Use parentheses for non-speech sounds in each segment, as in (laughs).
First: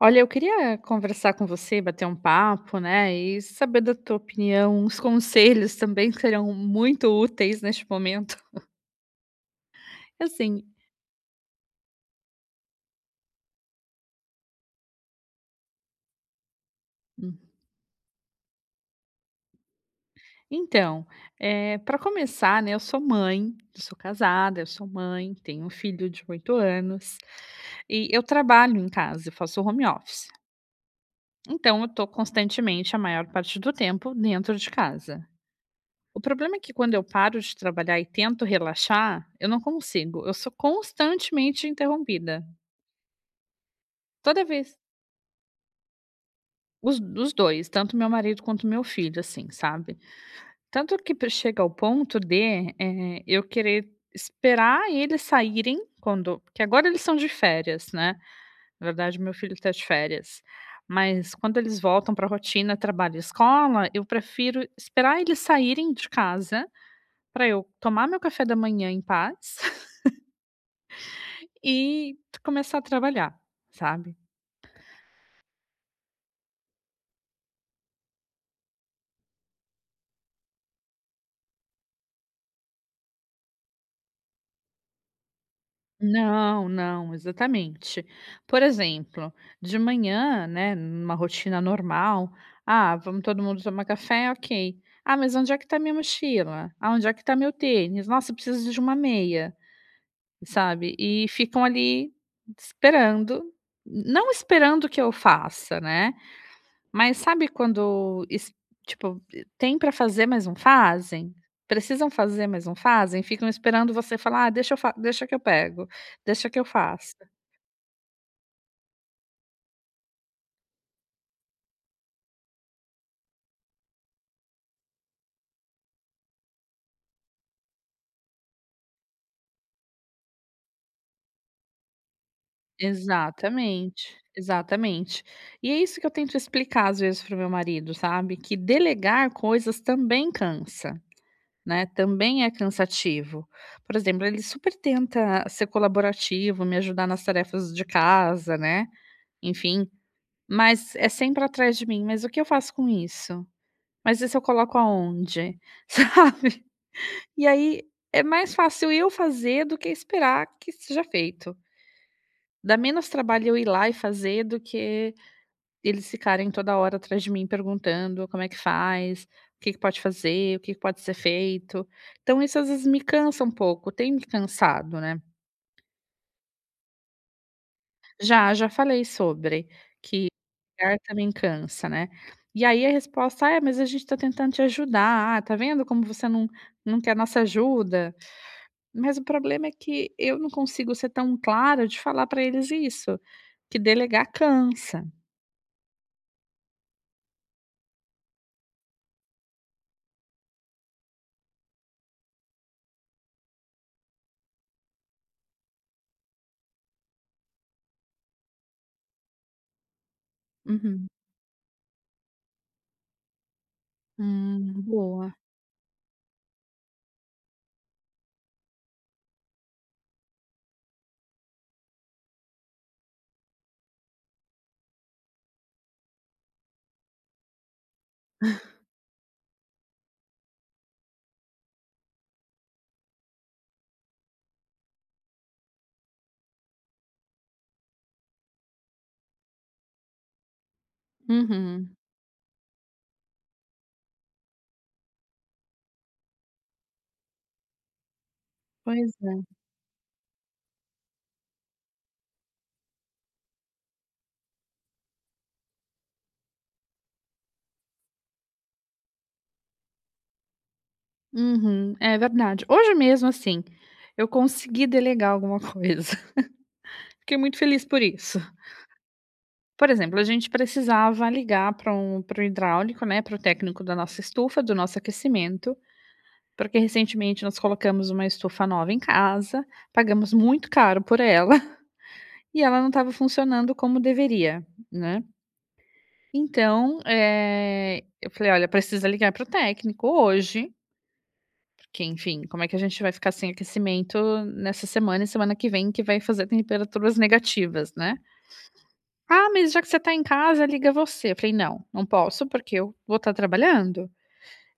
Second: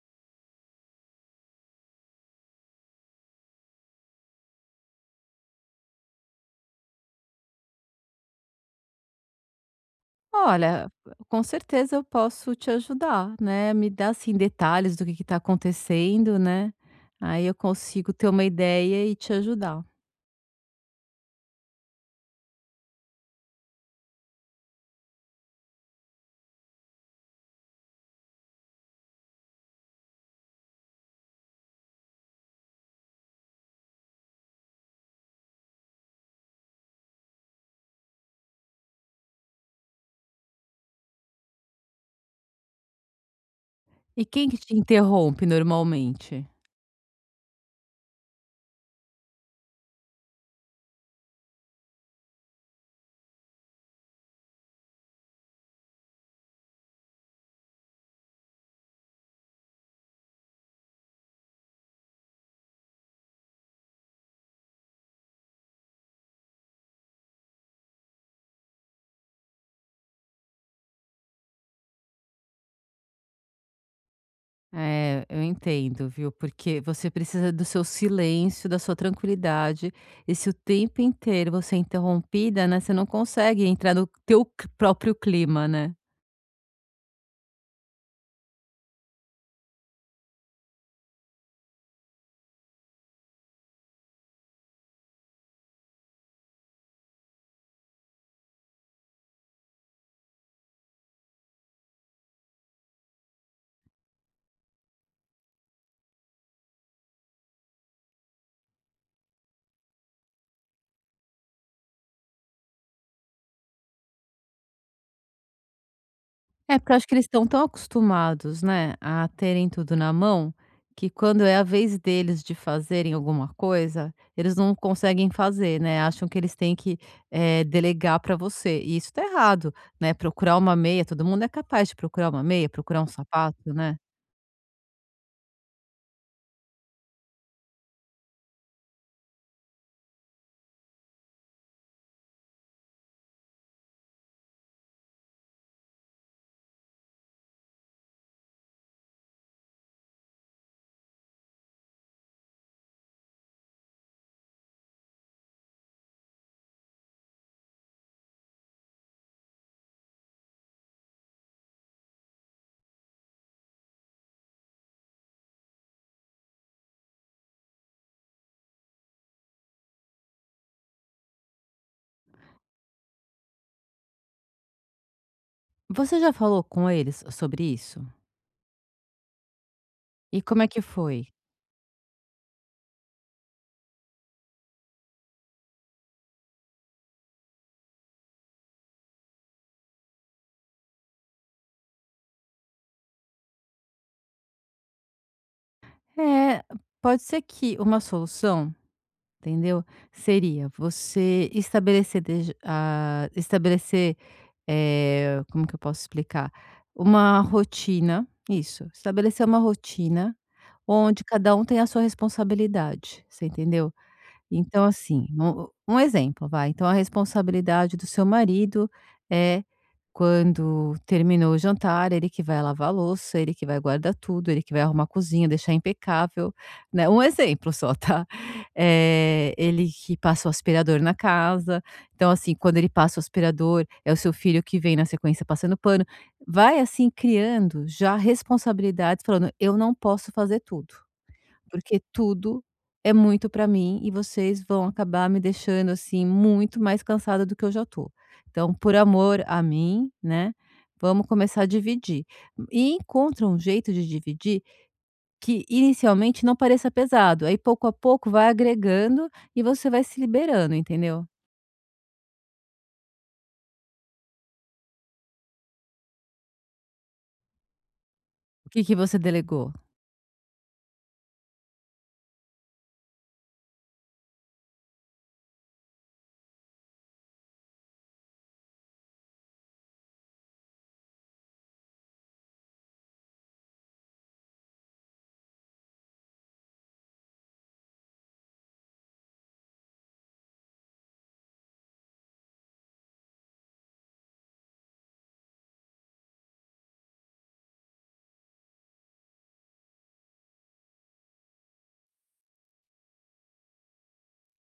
Olha, eu queria conversar com você, bater um papo, né, e saber da tua opinião, uns conselhos também que serão muito úteis neste momento. (laughs) Assim, Olha, com certeza eu posso te ajudar, né, me dá, assim, detalhes do que está acontecendo, né, hum, aí eu consigo ter uma ideia e te ajudar. então, para começar, né, eu sou casada, eu sou mãe, tenho um filho de 8 anos, e eu trabalho em casa, eu faço home office. Então eu estou constantemente, a maior parte do tempo, dentro de casa. O problema é que quando eu paro de trabalhar e tento relaxar, eu não consigo. Eu sou constantemente interrompida. E Toda quem que te vez. interrompe normalmente? Os dois, tanto meu marido quanto meu filho, assim, sabe? Tanto que chega ao ponto de eu querer esperar eles saírem quando. Porque agora eles são de férias, né? Na verdade, meu filho está de férias. Mas quando eles voltam para a rotina, trabalho e escola, eu prefiro esperar eles saírem de casa para eu tomar meu café da manhã em paz e começar a trabalhar, sabe. É, eu entendo, viu, porque você precisa do seu silêncio, da sua tranquilidade, e se o tempo inteiro você é interrompida, né, você não consegue entrar no teu c próprio clima, né. Não, não, exatamente. Por exemplo, de manhã, né, numa rotina normal: "Ah, vamos todo mundo tomar café, ok. Ah, mas onde é que tá minha mochila? Ah, onde é que tá meu tênis? Nossa, eu preciso de uma meia", sabe. E ficam ali esperando, não esperando que eu faça, né. Mas sabe quando es tipo, tem pra fazer, mas não fazem? Precisam fazer, mas não fazem? Ficam esperando você falar: "Ah, deixa que eu pego, deixa que eu É, porque eu acho faço". que eles estão tão acostumados, né, a terem tudo na mão, que quando é a vez deles de fazerem alguma coisa, eles não conseguem fazer, né, acham que eles têm que, delegar para você, e isso tá errado, né, procurar uma meia, todo mundo é capaz de procurar uma meia, procurar um sapato, né. Exatamente, exatamente. E é isso que eu tento explicar, às vezes, para o meu marido, sabe, que delegar coisas também cansa, né, também é cansativo. Por exemplo, ele super tenta ser colaborativo, me ajudar nas tarefas de casa, né, enfim, mas é sempre atrás de mim, mas o que eu faço com isso? Mas isso eu coloco aonde? (laughs) Sabe? E aí é mais fácil eu fazer do que esperar que seja feito. Dá menos trabalho eu ir lá e fazer do que eles ficarem toda hora atrás de mim perguntando como é que faz, o que que pode fazer, o que que pode ser feito. Então isso às vezes me cansa um pouco, tem me cansado, né. Você já falou com eles sobre isso? Já falei sobre que E como é que lugar foi? também cansa, né. E aí a resposta: "Ah, é, mas a gente está tentando te ajudar. Ah, tá vendo como você não quer nossa ajuda?". Mas o problema é que eu não consigo ser tão clara de falar para eles isso, que delegar cansa. É, pode ser que uma solução. Entendeu? Seria você estabelecer estabelecer, como que eu posso explicar? Uma rotina, isso, estabelecer uma rotina Uhum. onde cada um tem a sua responsabilidade, você entendeu? Então, assim, Boa. um exemplo, vai. Então, a responsabilidade do seu marido é quando terminou o jantar, ele que vai lavar a louça, ele que vai guardar tudo, ele que vai arrumar a cozinha, deixar impecável, né. Um exemplo só, (laughs) tá. Ele que passa o aspirador na casa. Então, assim, quando ele passa o aspirador, é o seu filho que vem na sequência passando pano. Vai, assim, criando já responsabilidades, falando: "Eu não posso fazer tudo", Uhum. porque tudo é muito para mim e vocês vão acabar me deixando, assim, muito mais cansada do que eu já tô. Então, por Pois é. amor a mim, né, vamos começar a dividir. E encontra um jeito de dividir que inicialmente não pareça pesado, aí pouco a pouco vai agregando e você vai se liberando, entendeu? Uhum. É verdade. Hoje mesmo, assim, eu consegui delegar alguma coisa. (laughs) Fiquei muito feliz por isso. O que que você delegou? Por exemplo, a gente precisava ligar para o hidráulico, né, para o técnico da nossa estufa, do nosso aquecimento, porque recentemente nós colocamos uma estufa nova em casa, pagamos muito caro por ela (laughs) e ela não estava funcionando como deveria, né. Então, eu falei: "Olha, precisa ligar para o técnico hoje, porque, enfim, como é que a gente vai ficar sem aquecimento nessa semana e semana que vem que vai fazer temperaturas negativas, né". "Ah, mas já que você está em casa, liga você". Eu falei: "Não, não posso, porque eu vou estar trabalhando,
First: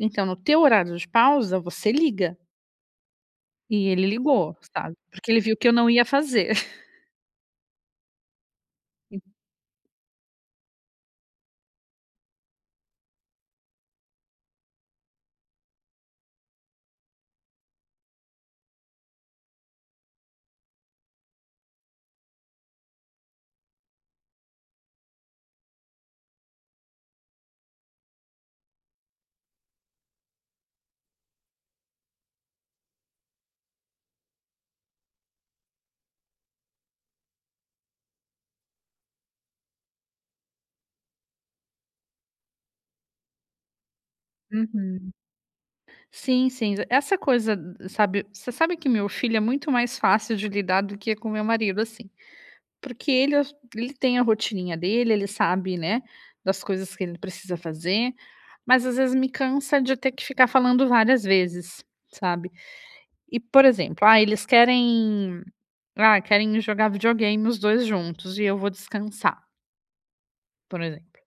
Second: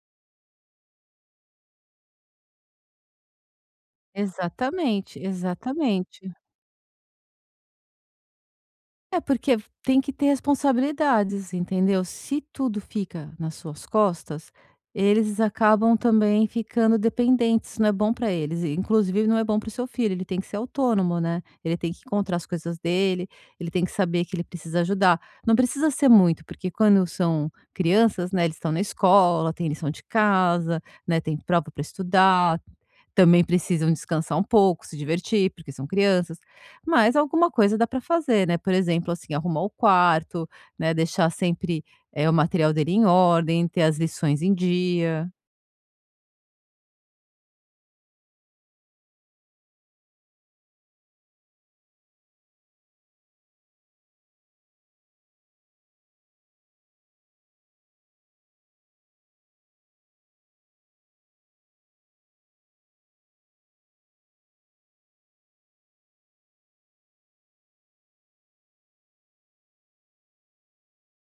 então no teu horário de pausa, você liga". E ele ligou, sabe, Exatamente, porque ele viu que eu não ia exatamente. fazer. É (laughs) porque tem que ter responsabilidades, entendeu? Se tudo fica nas suas costas, eles acabam também ficando dependentes, não é bom para eles. E, inclusive, não é bom para o seu filho, ele tem que ser autônomo, né? Ele tem que encontrar as coisas dele, ele tem que saber que ele precisa ajudar. Não precisa ser muito, porque quando são crianças, né, eles estão na escola, tem lição de casa, né, tem prova para estudar, também precisam descansar um pouco, se divertir, porque são crianças. Mas alguma coisa dá para fazer, né, por exemplo, assim, arrumar o quarto, né, deixar sempre, o material dele em ordem, ter as lições em Uhum. dia. Sim, sim. Essa coisa, você sabe que meu filho é muito mais fácil de lidar do que com meu marido, assim, porque ele tem a rotininha dele, ele sabe, né, das coisas que ele precisa fazer, mas às vezes me cansa de ter que ficar falando várias vezes, sabe. E, por exemplo, ah, eles querem ah, querem jogar videogame os 2 juntos e eu vou descansar, por exemplo.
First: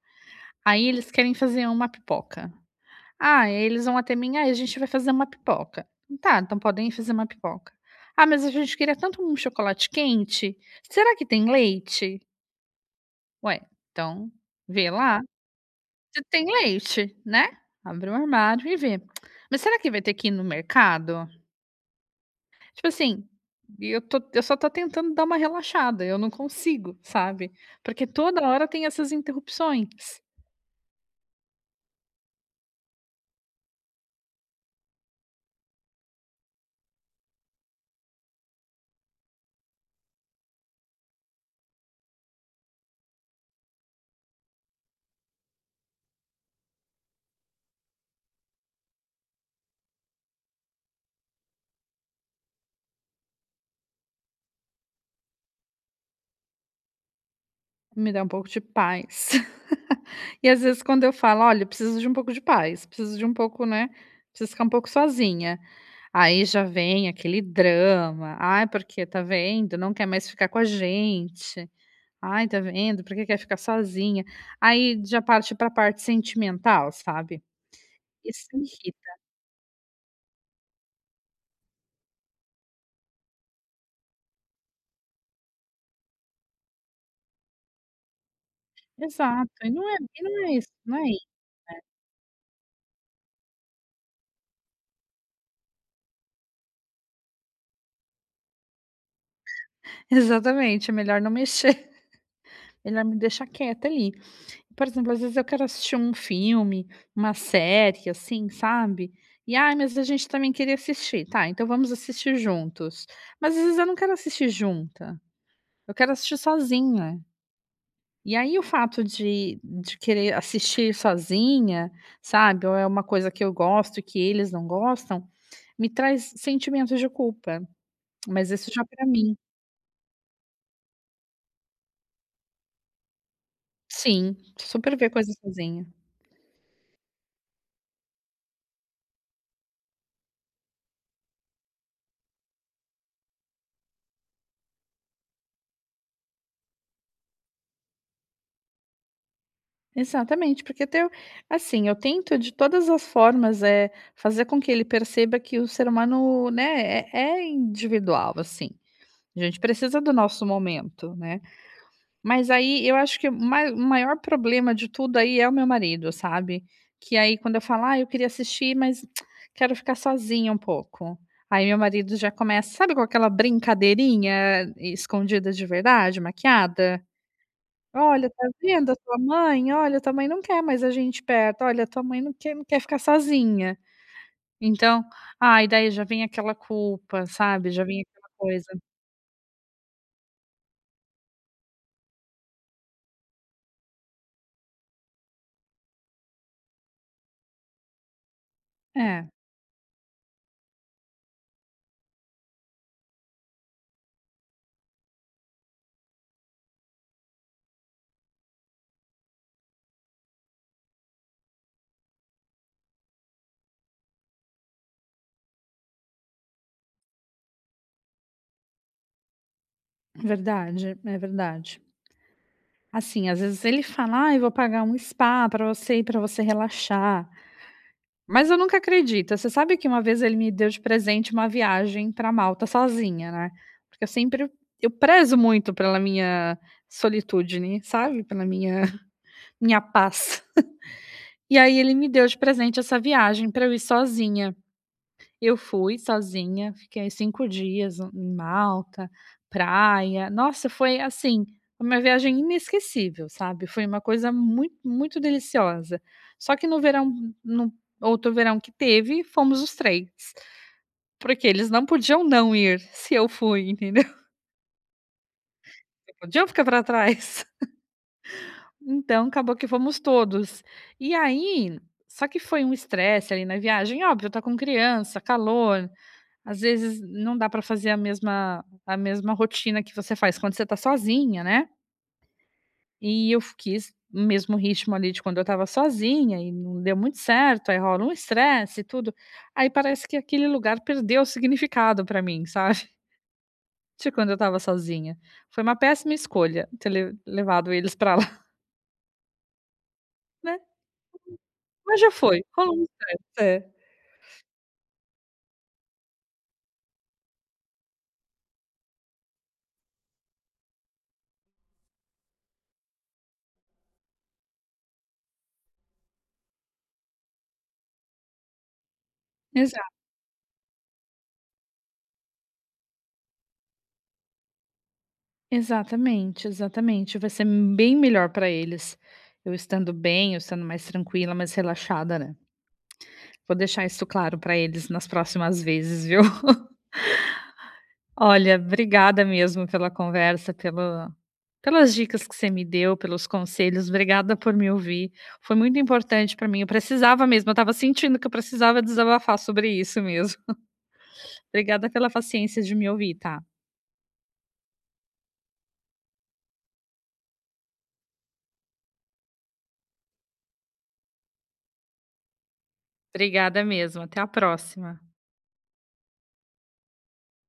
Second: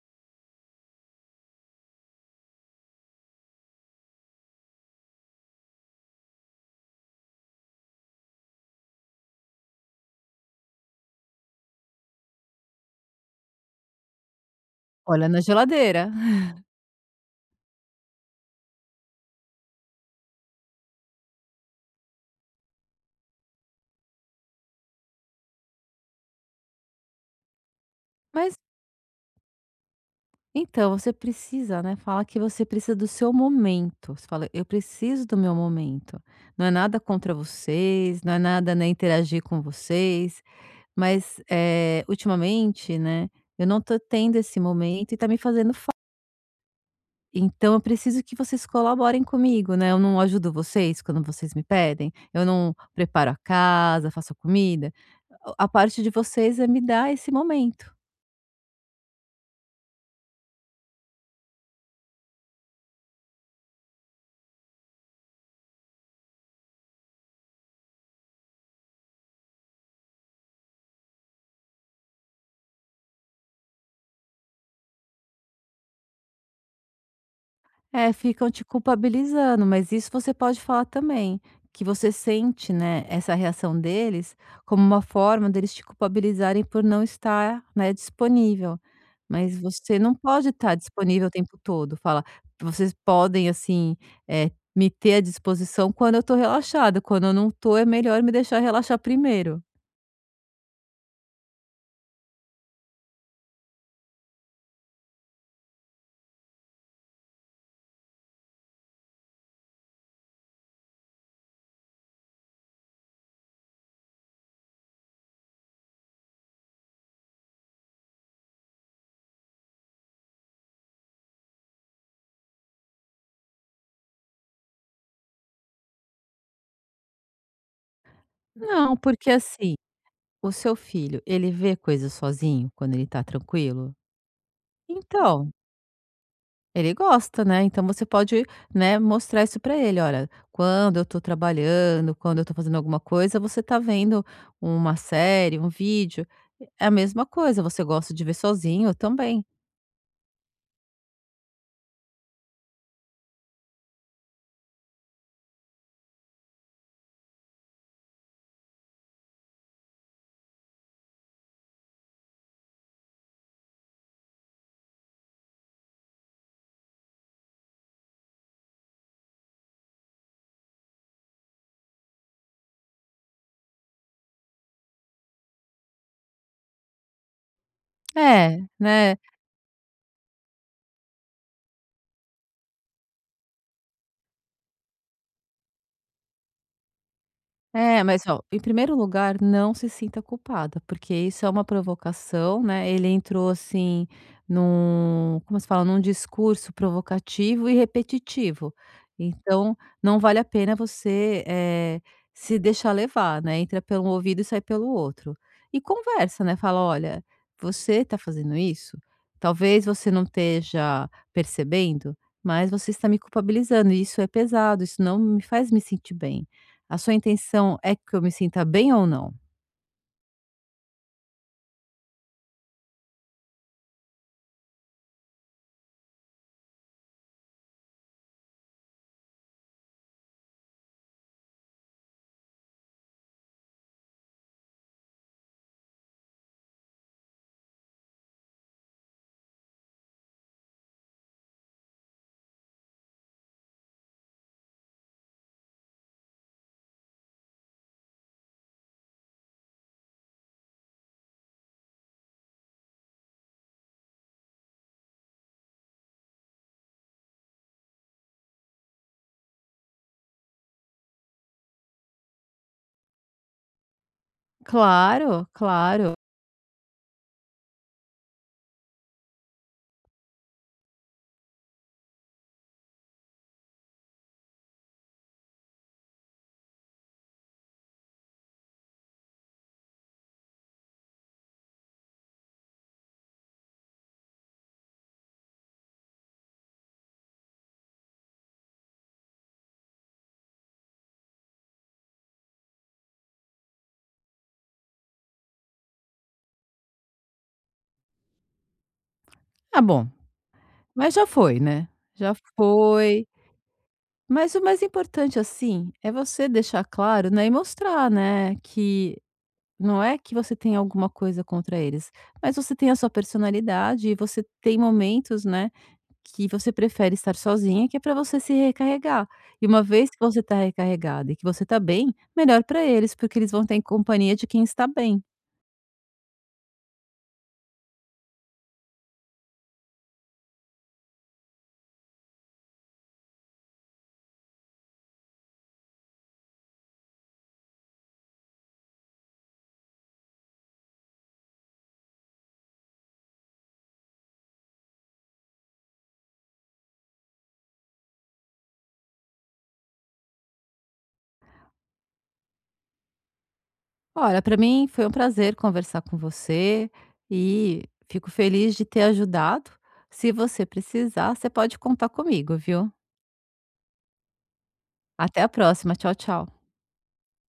Aí eles querem fazer uma pipoca. Ah, eles vão até mim: "Ai, a gente vai fazer uma pipoca". "Tá, então podem fazer uma pipoca". "Ah, mas a gente queria tanto um chocolate quente. Será que tem leite?". "Ué, então vê lá Olha na geladeira. se tem (laughs) leite, né. Abre o armário e vê". "Mas será que vai ter que ir no mercado?". Tipo assim, e eu só tô tentando dar uma relaxada, eu não consigo, sabe. Porque toda Mas hora tem essas interrupções, então, você precisa, né, fala que você precisa do seu momento. Você fala: "Eu preciso do meu momento". Não é nada contra vocês, não é nada, né, interagir com vocês, mas, ultimamente, né, eu não tô tendo esse momento e tá me fazendo. Então eu preciso que vocês colaborem comigo, né, eu não ajudo vocês quando vocês me pedem, eu não preparo a casa, faço a comida, a parte de vocês é me dar esse momento. me dá um pouco de paz. (laughs) E às vezes quando eu falo: "Olha, eu preciso de um pouco de paz, preciso de um pouco, né, preciso ficar um pouco sozinha". Aí já vem aquele drama: "Ai, porque tá vendo, não quer mais ficar com a gente. Ai, tá vendo, por que quer ficar sozinha". Aí já parte pra parte sentimental, sabe. É, Isso ficam te me irrita. culpabilizando, mas isso você pode falar também, que você sente, né, essa reação deles como uma forma deles te culpabilizarem por não estar, né, disponível. Exato, Mas você não e não pode é isso, estar não é i disponível o tempo todo. Fala, vocês podem, assim, me ter à disposição quando eu estou relaxada, quando eu não estou, é melhor me deixar relaxar primeiro. (laughs) Exatamente, é melhor não mexer, (laughs) melhor me deixar quieta ali. Por exemplo, às vezes eu quero assistir um filme, uma série, assim, sabe. E, "Ai, mas a gente também queria assistir", "Tá, então vamos assistir juntos". Mas às vezes eu não quero assistir junta, eu quero assistir sozinha. E aí o fato de querer assistir sozinha, sabe, ou é uma coisa que eu gosto e que eles não gostam, me traz sentimentos de culpa, mas isso já Não, pra porque mim. assim, o seu filho, ele vê coisas sozinho quando ele está tranquilo? Sim, super ver coisa Então, sozinha. ele gosta, né, então você pode, né, mostrar isso para ele: "Olha, quando eu tô trabalhando, quando eu tô fazendo alguma coisa, você tá vendo uma série, um vídeo, é a mesma coisa, você gosta de ver sozinho, também". Exatamente, porque teu assim, eu tento de todas as formas, é fazer com que ele perceba que o ser humano, né, é individual, assim. A gente precisa do nosso momento, né. Mas aí eu acho que o mai o maior problema de tudo aí é o meu marido, sabe. Que aí quando eu falo: "Ah, eu queria assistir, mas (tsk) quero ficar sozinha um pouco". Aí meu marido já começa sabe com aquela brincadeirinha escondida de verdade, maquiada? Olha, tá É, vendo a tua né. mãe? Olha, tua mãe não quer mais a gente perto. Olha, tua mãe não quer ficar sozinha. Então, ai, daí já vem aquela culpa, sabe, já vem É, mas aquela ó, em coisa. primeiro lugar, não se sinta culpada, porque isso é uma provocação, né, ele entrou assim num, como se fala? Num discurso provocativo e repetitivo. É, Então, não vale a pena você, se deixar levar, né, entra pelo ouvido e sai pelo outro. E conversa, né, fala: "Olha, você está fazendo isso? Talvez você não esteja percebendo, mas você está me culpabilizando e isso é pesado, isso não me faz me sentir bem". A sua intenção é que eu me sinta bem ou não? verdade, é verdade. Assim, às vezes ele fala: ah, "Eu vou pagar um spa pra você ir, pra você relaxar", mas eu nunca acredito. Você sabe que uma vez ele me deu de presente uma viagem pra Malta sozinha, né, porque eu prezo muito pela minha solitude, né, sabe, pela minha (laughs) minha paz. E aí ele me deu de presente essa viagem para eu ir sozinha. Eu fui sozinha, fiquei 5 dias em Malta, praia. Nossa, foi assim, uma viagem inesquecível, sabe. Foi uma coisa muito, muito deliciosa. Só que no outro verão que teve, fomos os 3, porque eles não podiam não ir se eu fui, entendeu? (laughs) Claro, Não claro. podiam ficar para trás. Então, acabou que fomos todos. E aí só que foi um estresse ali na viagem, óbvio, tá com criança, calor, às vezes não dá pra fazer a mesma rotina que você faz quando você tá sozinha, né. E eu f quis o mesmo ritmo ali de quando eu estava sozinha e não deu muito certo, aí rola um estresse e tudo. Aí parece que aquele lugar perdeu o significado pra mim, sabe, (laughs) de quando eu estava sozinha. Foi uma péssima escolha ter le levado eles pra lá, (laughs) Ah, bom, né. mas já foi, né, Mas já já foi, rolou um foi. estresse. É. Mas o mais importante, assim, é você deixar claro, né, e mostrar, né, que não é que você tem alguma coisa contra eles, mas você tem a sua personalidade e você tem momentos, né, que você prefere estar sozinha, que é para você se recarregar. E Exa uma vez que você está recarregada e que você está bem, melhor para eles, porque eles vão ter companhia de quem está bem. Exatamente, exatamente. Vai ser bem melhor para eles, eu estando bem, eu estando mais tranquila, mais relaxada, né. Vou deixar isso claro para eles nas próximas vezes, viu. (laughs) Olha, obrigada mesmo pela conversa, pelo pelas dicas que você me deu, pelos conselhos, obrigada por me ouvir. Foi muito importante para mim, eu precisava mesmo, eu estava sentindo que eu precisava desabafar sobre isso mesmo. (laughs) Obrigada pela paciência de me ouvir, tá. Olha, para mim foi um prazer conversar com você e fico feliz de ter ajudado. Se você precisar, você pode contar comigo, viu? Obrigada mesmo, até a próxima. Até a próxima. Tchau, tchau.